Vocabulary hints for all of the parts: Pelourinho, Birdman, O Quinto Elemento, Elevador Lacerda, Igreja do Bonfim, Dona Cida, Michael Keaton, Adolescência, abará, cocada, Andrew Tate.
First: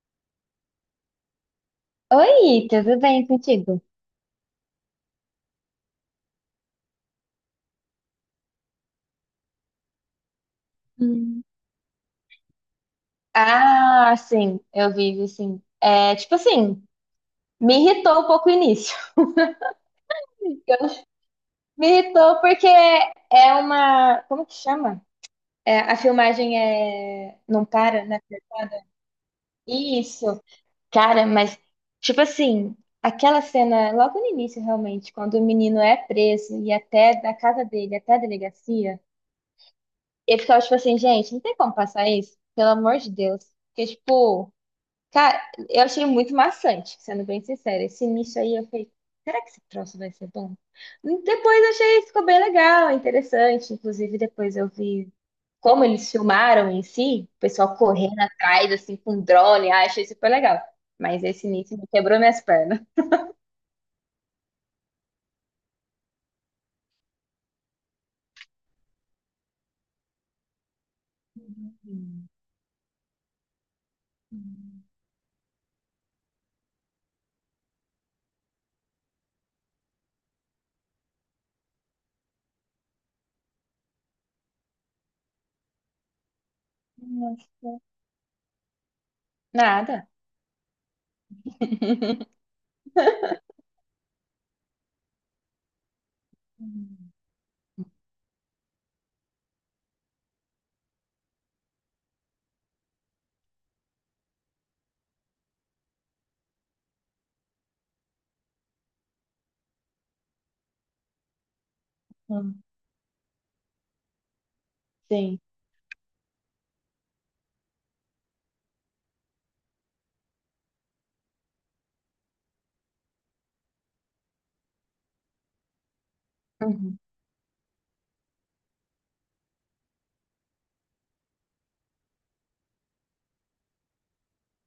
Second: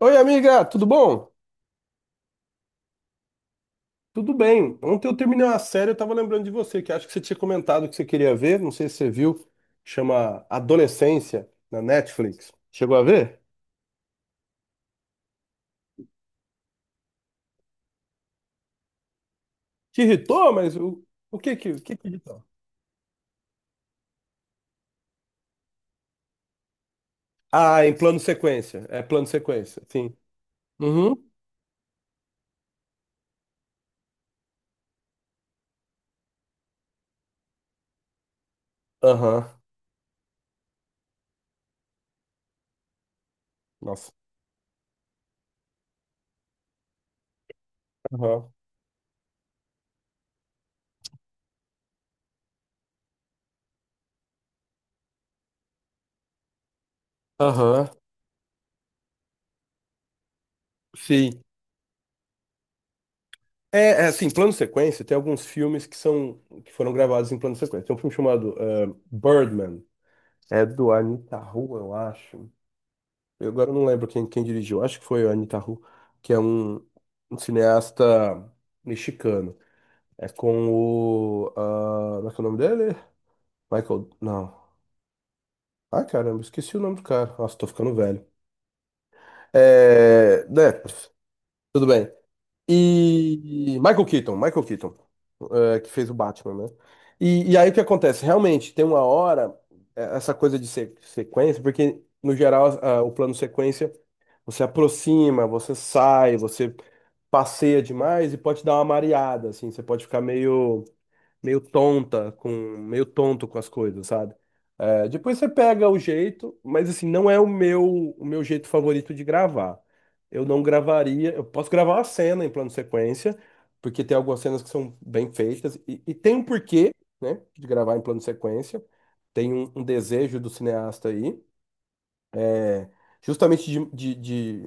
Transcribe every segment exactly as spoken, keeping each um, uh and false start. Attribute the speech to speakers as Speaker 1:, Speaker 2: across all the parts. Speaker 1: Oi, amiga, tudo bom?
Speaker 2: Oi, tudo bem contigo?
Speaker 1: Tudo bem. Ontem eu terminei uma série, eu tava lembrando de você, que acho que você tinha comentado que você queria ver, não sei se você viu, chama
Speaker 2: Hum.
Speaker 1: Adolescência, na Netflix. Chegou a ver?
Speaker 2: Ah, sim, eu vivo sim. É, tipo assim, me irritou um pouco o início.
Speaker 1: Te irritou, mas o, o que que, o
Speaker 2: Me
Speaker 1: que que
Speaker 2: irritou
Speaker 1: irritou?
Speaker 2: porque é uma. Como que chama? É, a filmagem é. Não
Speaker 1: Ah, em
Speaker 2: para,
Speaker 1: plano
Speaker 2: né?
Speaker 1: sequência. É plano sequência, sim.
Speaker 2: Isso,
Speaker 1: Uhum.
Speaker 2: cara, mas. Tipo assim, aquela cena logo no início, realmente, quando o menino é preso e até da casa dele até a delegacia,
Speaker 1: Aham.
Speaker 2: eu ficava tipo assim, gente, não tem como passar isso? Pelo amor de Deus. Porque,
Speaker 1: Nossa.
Speaker 2: tipo. Cara, eu achei muito maçante, sendo bem sincera. Esse início
Speaker 1: Aham.
Speaker 2: aí eu falei, será que esse troço vai ser bom? Depois eu achei, ficou bem legal, é interessante. Inclusive, depois eu vi como eles filmaram em si, o pessoal
Speaker 1: Aham.
Speaker 2: correndo atrás, assim, com drone. Ah, achei super legal. Mas
Speaker 1: Sim.
Speaker 2: esse início me quebrou minhas pernas.
Speaker 1: É, é assim, plano sequência, tem alguns filmes que são, que foram gravados em plano sequência. Tem um filme chamado eh, Birdman. É do Anita Rua, eu
Speaker 2: Hum,
Speaker 1: acho. Eu agora não lembro quem, quem dirigiu, acho que foi o Anitaru, que é um, um cineasta mexicano. É com o. Ah, como é que é o nome dele? Michael. Não. Ai, caramba, esqueci o nome do cara. Nossa, tô
Speaker 2: Nossa.
Speaker 1: ficando velho.
Speaker 2: Nada.
Speaker 1: É. Né. Tudo bem. E Michael Keaton, Michael Keaton, eh, que fez o Batman, né?
Speaker 2: Hum,
Speaker 1: E, e aí o que acontece? Realmente, tem uma hora, eh, essa coisa de se- sequência, porque no geral ah, o plano sequência você aproxima, você sai, você passeia demais e pode dar uma mareada, assim, você pode ficar meio meio tonta com
Speaker 2: hum,
Speaker 1: meio tonto com as coisas, sabe? É, depois
Speaker 2: sim.
Speaker 1: você pega o jeito, mas assim, não é o meu o meu jeito favorito de gravar. Eu não gravaria, eu posso gravar uma cena em plano sequência, porque tem algumas cenas que são bem feitas e, e tem um porquê,
Speaker 2: Uhum.
Speaker 1: né, de gravar em plano sequência. Tem um, um desejo do cineasta aí, é, justamente de, de, de-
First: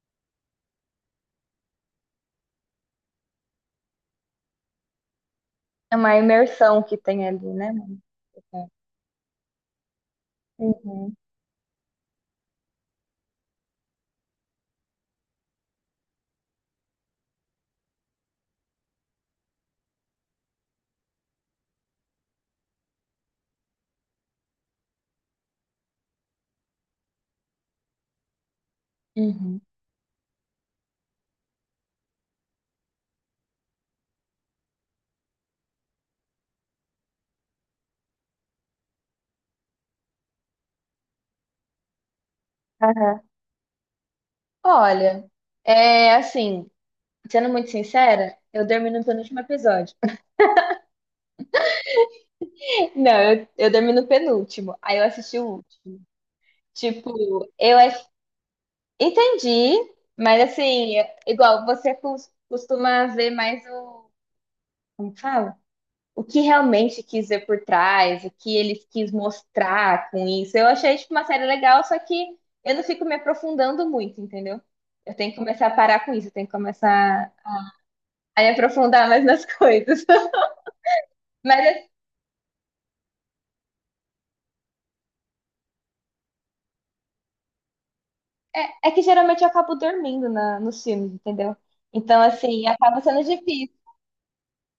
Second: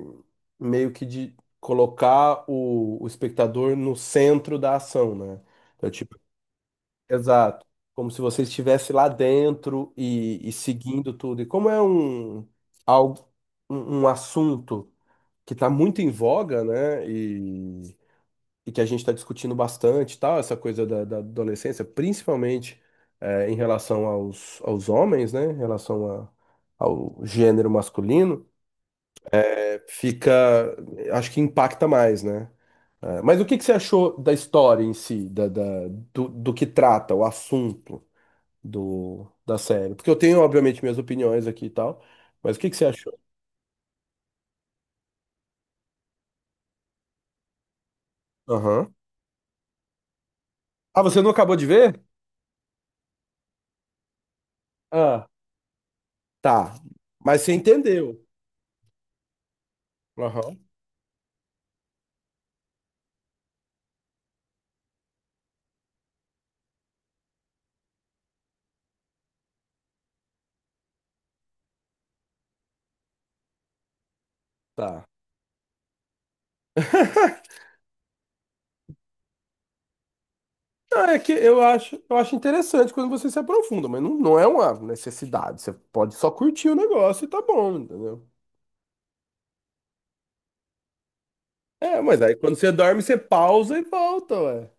Speaker 1: meio que de colocar o, o espectador no centro da ação, né? Então,
Speaker 2: É uma
Speaker 1: tipo,
Speaker 2: imersão que tem ali,
Speaker 1: exato.
Speaker 2: né, mano?
Speaker 1: Como se você estivesse lá dentro e, e seguindo
Speaker 2: Uhum.
Speaker 1: tudo. E como é um, algo, um, um assunto que está muito em voga, né? E, e que a gente está discutindo bastante, e tal, essa coisa da, da adolescência, principalmente eh, em relação aos, aos homens, né? Em relação a- ao gênero masculino,
Speaker 2: Uhum.
Speaker 1: eh, fica, acho que impacta mais, né? Eh, mas o que que você achou da história em si, da, da- do, do que trata, o assunto? Do, da série? Porque eu tenho, obviamente, minhas opiniões aqui e tal, mas o que que você achou?
Speaker 2: Aham. Olha, é assim, sendo muito sincera, eu dormi
Speaker 1: Aham.
Speaker 2: no penúltimo episódio.
Speaker 1: Ah, você não acabou de ver?
Speaker 2: Não, eu, eu dormi no penúltimo, aí eu
Speaker 1: Ah,
Speaker 2: assisti o último.
Speaker 1: tá.
Speaker 2: Tipo,
Speaker 1: Mas você
Speaker 2: eu ass-
Speaker 1: entendeu.
Speaker 2: entendi, mas
Speaker 1: Aham.
Speaker 2: assim, é- igual você cos- costuma ver mais o, como que fala? O que realmente quis ver por trás, o que ele quis mostrar com isso. Eu achei, tipo, uma série legal, só que eu não fico me aprofundando muito, entendeu?
Speaker 1: Tá.
Speaker 2: Eu tenho que começar a parar com isso, eu tenho que começar a me aprofundar mais nas coisas.
Speaker 1: Não, é que eu
Speaker 2: Mas
Speaker 1: acho, eu acho interessante quando você se aprofunda, mas não, não é uma necessidade. Você pode só curtir o negócio e tá bom, entendeu?
Speaker 2: É, é que geralmente eu acabo dormindo na, nos filmes, entendeu?
Speaker 1: É, mas
Speaker 2: Então,
Speaker 1: aí quando
Speaker 2: assim,
Speaker 1: você dorme,
Speaker 2: acaba
Speaker 1: você
Speaker 2: sendo difícil.
Speaker 1: pausa e volta, ué.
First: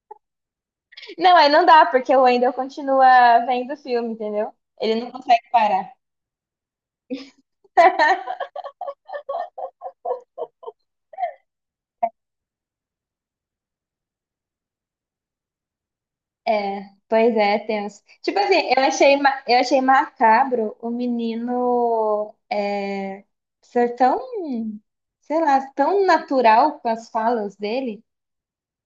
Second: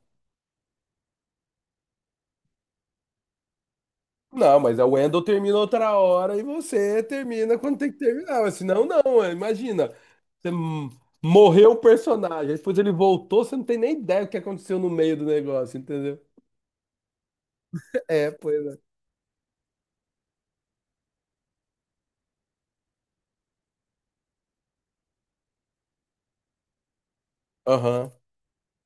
Speaker 2: Não, aí não dá, porque o Wendell continua vendo o filme, entendeu?
Speaker 1: Não, mas a
Speaker 2: Ele não
Speaker 1: Wendell
Speaker 2: consegue
Speaker 1: termina
Speaker 2: parar.
Speaker 1: outra hora e você termina quando tem que terminar. Mas senão, não. É, imagina. Você m- Morreu o personagem. Depois ele voltou, você não tem nem ideia o que aconteceu no meio do negócio, entendeu?
Speaker 2: É, pois é, tenso.
Speaker 1: É,
Speaker 2: Tipo
Speaker 1: pois
Speaker 2: assim,
Speaker 1: é.
Speaker 2: eu achei, ma- eu achei macabro o menino é, ser tão, sei lá, tão natural com as falas dele.
Speaker 1: Aham.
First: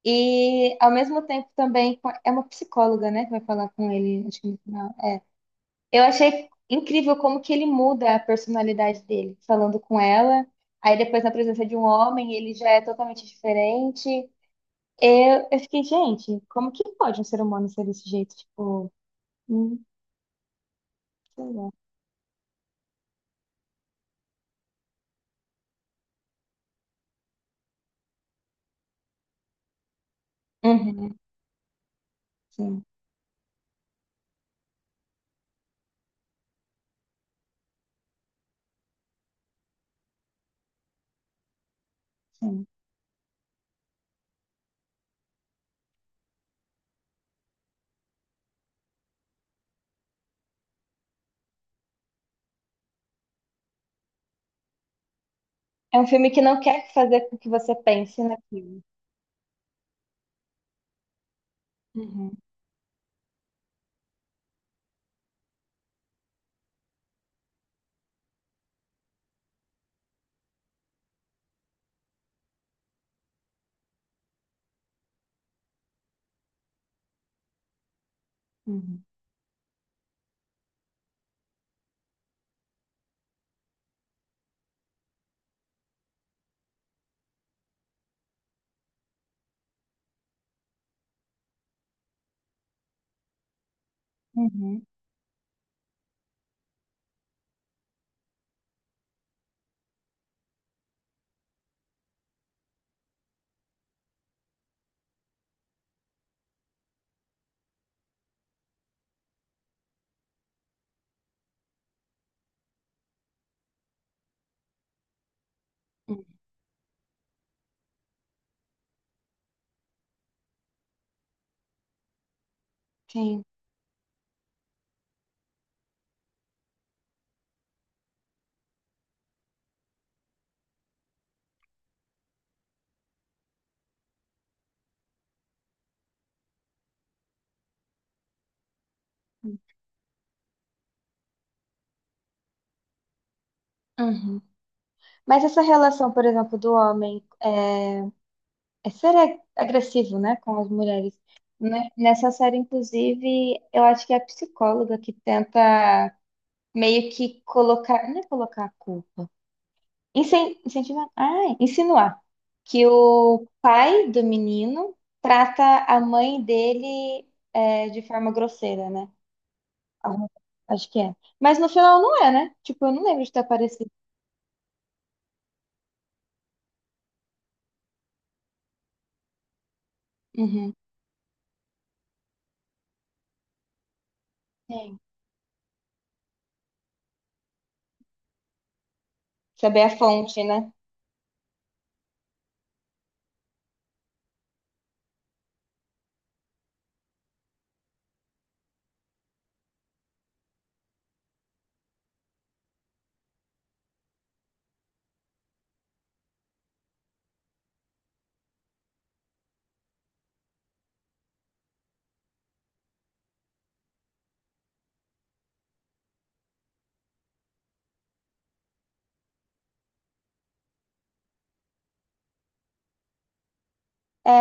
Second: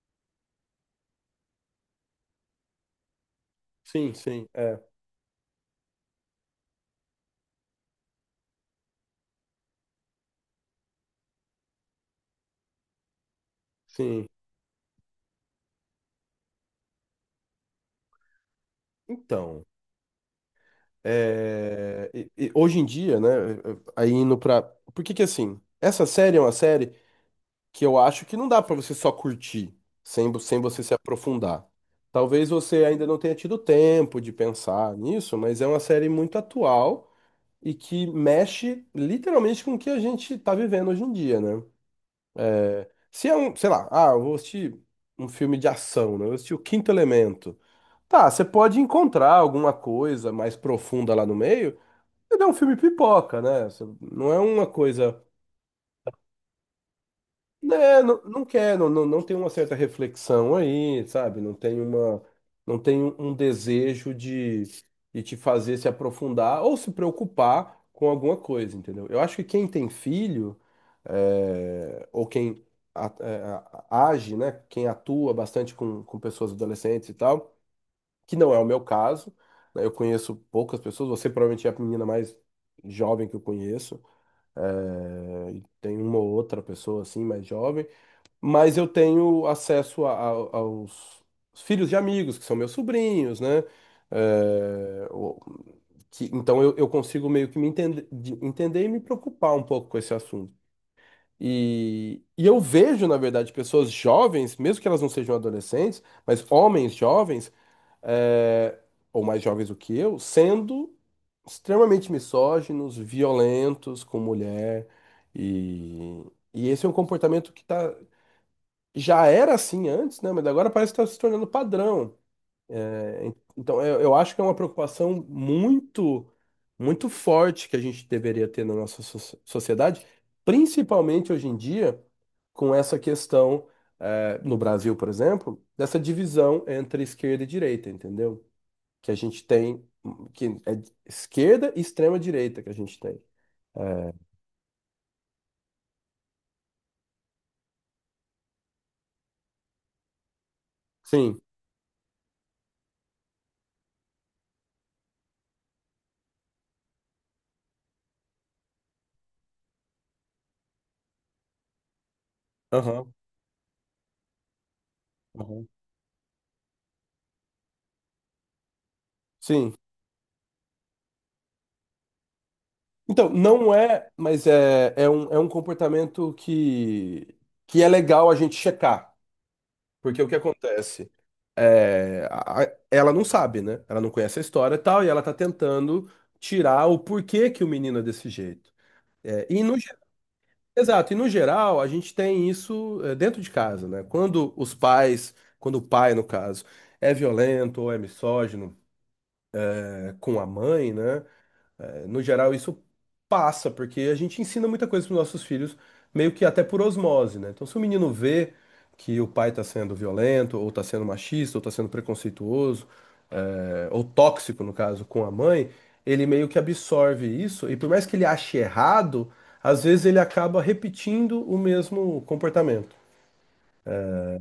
Speaker 2: E ao mesmo tempo também com- é uma psicóloga, né, que vai falar com
Speaker 1: Sim,
Speaker 2: ele, acho que
Speaker 1: sim.
Speaker 2: no
Speaker 1: É.
Speaker 2: final. É. Eu achei incrível como que ele muda a personalidade dele, falando com ela. Aí depois, na presença de um homem, ele já é totalmente diferente.
Speaker 1: Sim.
Speaker 2: Eu, eu fiquei, gente, como que pode um ser humano ser desse jeito? Tipo,
Speaker 1: Então,
Speaker 2: hum, sei lá.
Speaker 1: é, e- e hoje em dia, né? Aí indo pra. Por que que assim? Essa série é uma série. Que eu acho que não dá pra você só curtir, sem, vo- sem você se
Speaker 2: Uhum,
Speaker 1: aprofundar. Talvez
Speaker 2: sim,
Speaker 1: você ainda não tenha tido tempo de pensar nisso, mas é uma série muito atual e que mexe literalmente com o que a gente tá vivendo hoje em dia, né?
Speaker 2: sim.
Speaker 1: Se é um, sei lá, ah, eu vou assistir um filme de ação, né? Eu vou assistir O Quinto Elemento. Tá, você pode encontrar alguma coisa mais profunda lá no meio, mas é um filme pipoca, né? Você. Não é uma coisa.
Speaker 2: É um filme que não quer fazer com que você
Speaker 1: Né,
Speaker 2: pense
Speaker 1: não, não quer,
Speaker 2: naquilo.
Speaker 1: não, não, não tem uma certa reflexão aí, sabe? Não tem uma,
Speaker 2: Uhum,
Speaker 1: não tem um desejo de, de te fazer se aprofundar ou se preocupar com alguma coisa, entendeu? Eu acho que quem tem filho, é, ou quem a- é, a- age, né? Quem atua bastante com, com pessoas adolescentes e tal, que não é o meu
Speaker 2: uhum,
Speaker 1: caso, né? Eu conheço poucas pessoas, você provavelmente é a menina mais jovem que eu conheço, é, e tem uma ou outra pessoa assim mais jovem mas eu tenho acesso a- a- aos filhos de amigos, que são meus sobrinhos, né?
Speaker 2: uhum,
Speaker 1: É, o- que- então eu, eu consigo meio que me entender, de- entender e me preocupar um pouco com esse assunto. E, e eu vejo, na verdade, pessoas jovens, mesmo que elas não sejam adolescentes, mas homens jovens, é, ou mais jovens do que eu, sendo extremamente misóginos, violentos com mulher. E,
Speaker 2: uhum.
Speaker 1: e esse é um comportamento que tá já era assim antes, né? Mas agora parece que está se tornando padrão. É.
Speaker 2: Sim.
Speaker 1: Então, eu, eu acho que é uma preocupação muito, muito forte que a gente deveria ter na nossa so- sociedade, principalmente hoje em dia, com essa questão, eh, no Brasil, por exemplo, dessa divisão entre esquerda e direita, entendeu? Que a gente tem, que é esquerda e extrema direita que a gente tem.
Speaker 2: Uhum. Mas essa relação, por exemplo, do homem é, É ser ag- agressivo, né, com as mulheres.
Speaker 1: Sim.
Speaker 2: Né? Nessa série, inclusive, eu acho que é a psicóloga que tenta meio que colocar, não é colocar a culpa, incen- incentivar, ah, insinuar que
Speaker 1: Aham,
Speaker 2: o pai do menino
Speaker 1: aham.
Speaker 2: trata a mãe dele é, de forma grosseira, né?
Speaker 1: Sim.
Speaker 2: Alguma- Acho que é. Mas no final não é, né? Tipo, eu não lembro
Speaker 1: Então,
Speaker 2: de ter
Speaker 1: não
Speaker 2: aparecido.
Speaker 1: é, mas é, é um, é um comportamento que, que é legal a gente checar. Porque o que
Speaker 2: Uhum.
Speaker 1: acontece? É, a- a- ela não sabe, né? Ela não conhece a história e
Speaker 2: Sim.
Speaker 1: tal, e ela tá tentando tirar o porquê que o menino é desse jeito. É, e no,
Speaker 2: Saber a
Speaker 1: ge-
Speaker 2: fonte, né?
Speaker 1: Exato, e no geral, a gente tem isso é, dentro de casa, né? Quando os pais, quando o pai, no caso, é violento ou é misógino, é, com a mãe, né? Eh, no geral, isso passa, porque a gente ensina muita coisa para nossos filhos, meio que até por osmose, né? Então, se o menino vê que o pai está sendo violento, ou está sendo machista, ou está sendo preconceituoso, é, ou tóxico, no caso, com a mãe, ele meio que absorve isso, e por mais que ele ache errado, às vezes ele acaba repetindo o mesmo comportamento.
Speaker 2: É,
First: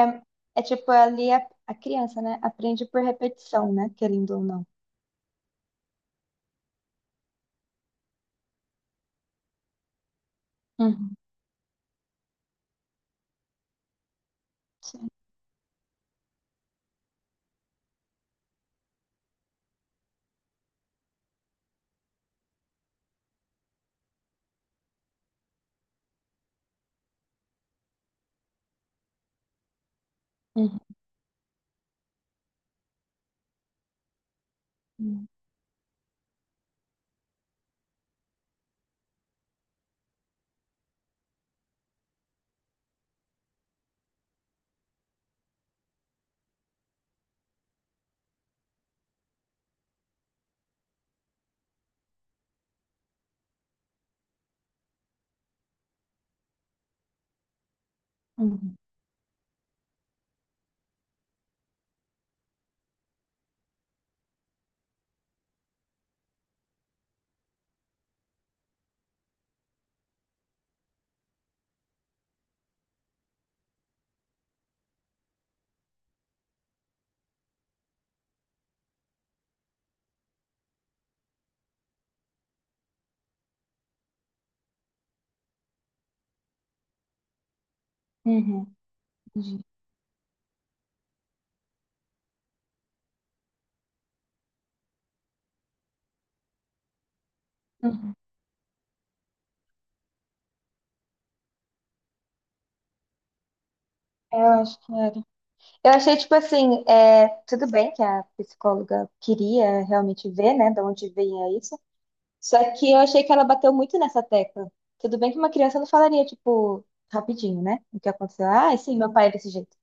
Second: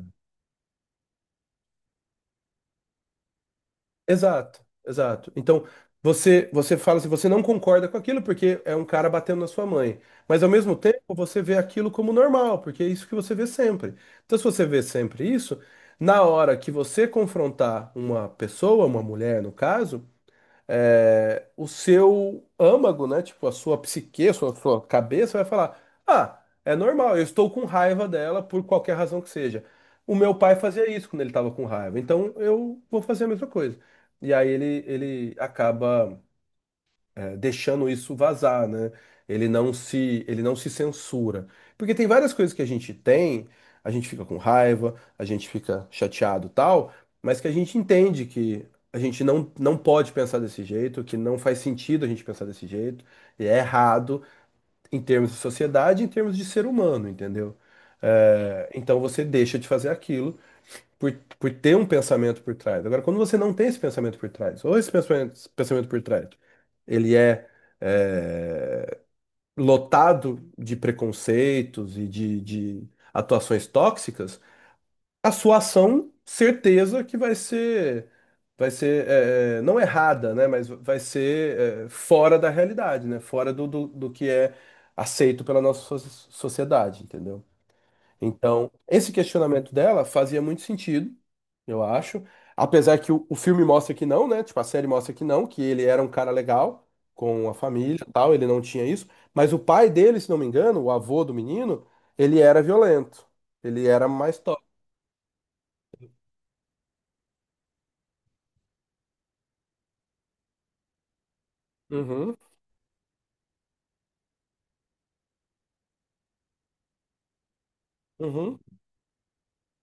Speaker 2: é tipo, ali a, a criança, né? Aprende por repetição, né? Querendo ou
Speaker 1: Exato,
Speaker 2: não.
Speaker 1: exato. Então, você você fala se você não concorda com aquilo porque é um cara batendo na sua mãe, mas ao mesmo tempo
Speaker 2: Uhum,
Speaker 1: você vê aquilo como normal, porque é isso que você vê sempre. Então, se você vê
Speaker 2: sim.
Speaker 1: sempre isso, na hora que você confrontar uma pessoa, uma mulher no caso, é, o seu âmago, né? Tipo, a sua psique, a sua, sua cabeça vai falar: ah, é normal, eu estou com raiva dela por qualquer razão que seja. O meu pai
Speaker 2: Uhum,
Speaker 1: fazia isso quando ele estava com raiva, então eu vou fazer a mesma coisa. E aí ele,
Speaker 2: uhum,
Speaker 1: ele acaba deixando isso vazar, né? Ele não se, ele não se censura. Porque tem várias coisas que a gente tem, a gente fica com raiva, a gente fica chateado, e tal, mas que a gente entende que a gente não, não pode pensar desse jeito, que não faz sentido a gente pensar desse jeito, e é errado em termos de sociedade, em termos de ser humano, entendeu? É,
Speaker 2: uhum,
Speaker 1: então você deixa de fazer aquilo por, por ter um pensamento por trás. Agora, quando você não tem esse pensamento por trás, ou esse pensamento, esse pensamento por trás, ele é, é, lotado de preconceitos e de, de atuações tóxicas, a sua ação, certeza que vai ser, vai ser é, é, não errada, né? Mas vai ser é, fora da realidade, né? Fora do, do, do que é aceito pela nossa so- sociedade, entendeu? Então,
Speaker 2: uhum,
Speaker 1: esse
Speaker 2: entendi.
Speaker 1: questionamento dela fazia muito sentido, eu acho. Apesar que o, o filme mostra que não, né? Tipo, a série mostra que não, que ele era um cara legal com a família, e
Speaker 2: Uhum.
Speaker 1: tal, ele não tinha isso, mas o pai dele, se não me engano, o avô do menino, ele era violento. Ele era mais
Speaker 2: Eu
Speaker 1: top.
Speaker 2: acho que era. Eu achei, tipo assim, é, tudo bem que a psicóloga queria realmente ver, né, de onde vinha isso.
Speaker 1: Uhum,
Speaker 2: Só que eu achei que ela bateu muito nessa tecla. Tudo bem que uma criança não falaria, tipo, rapidinho, né? O que aconteceu?
Speaker 1: uhum.
Speaker 2: Ah, sim, meu pai é desse jeito.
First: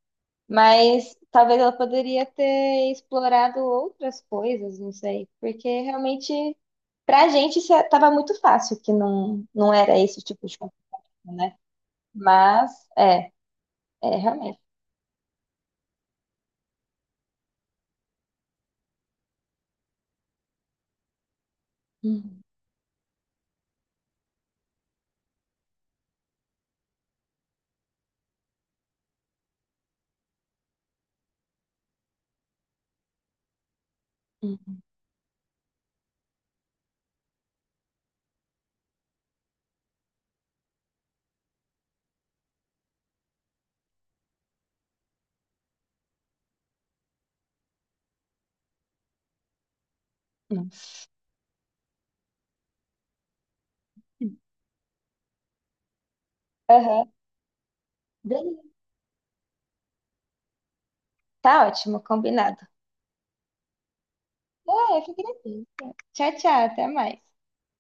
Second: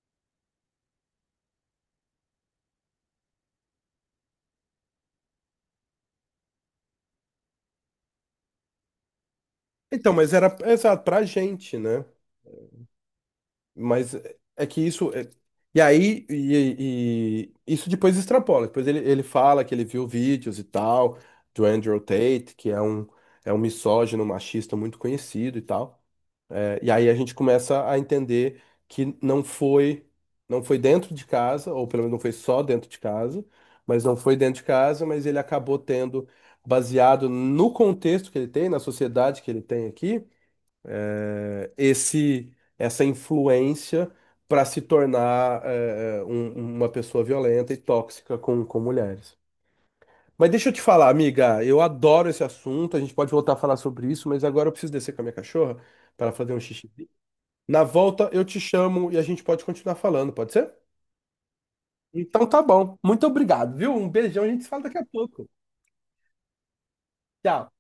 Speaker 2: Mas talvez ela poderia ter explorado outras coisas, não sei. Porque realmente, pra gente, isso estava muito fácil que não, não era
Speaker 1: Então,
Speaker 2: esse
Speaker 1: mas
Speaker 2: tipo
Speaker 1: era
Speaker 2: de conflito,
Speaker 1: exato pra
Speaker 2: né?
Speaker 1: gente, né?
Speaker 2: Mas, é,
Speaker 1: Mas
Speaker 2: é realmente.
Speaker 1: é que isso. É. E aí, e, e- isso depois extrapola. Depois ele, ele fala que ele viu vídeos e tal, do Andrew
Speaker 2: Uhum,
Speaker 1: Tate, que é um, é um misógino, machista muito conhecido e tal. É. E aí a gente começa a entender que não foi, não foi dentro de casa, ou pelo menos não foi só dentro de casa, mas não foi dentro de
Speaker 2: uhum,
Speaker 1: casa, mas ele acabou tendo, baseado no contexto que ele tem, na sociedade que ele tem aqui esse essa influência para se tornar eh, eh, um- uma pessoa violenta e tóxica com, com mulheres. Mas deixa eu te falar, amiga, eu adoro esse assunto, a gente pode voltar a falar sobre isso,
Speaker 2: uhum.
Speaker 1: mas agora eu preciso descer com a minha cachorra para fazer um xixi.
Speaker 2: Aham.
Speaker 1: Na volta eu te
Speaker 2: Beleza.
Speaker 1: chamo e a gente pode continuar falando, pode ser?
Speaker 2: Tá ótimo,
Speaker 1: Então
Speaker 2: combinado.
Speaker 1: tá bom. Muito obrigado, viu? Um beijão, a gente se fala
Speaker 2: Ah,
Speaker 1: daqui
Speaker 2: eu
Speaker 1: a
Speaker 2: que
Speaker 1: pouco.
Speaker 2: agradeço. Tchau, tchau, até mais.
Speaker 1: Tchau.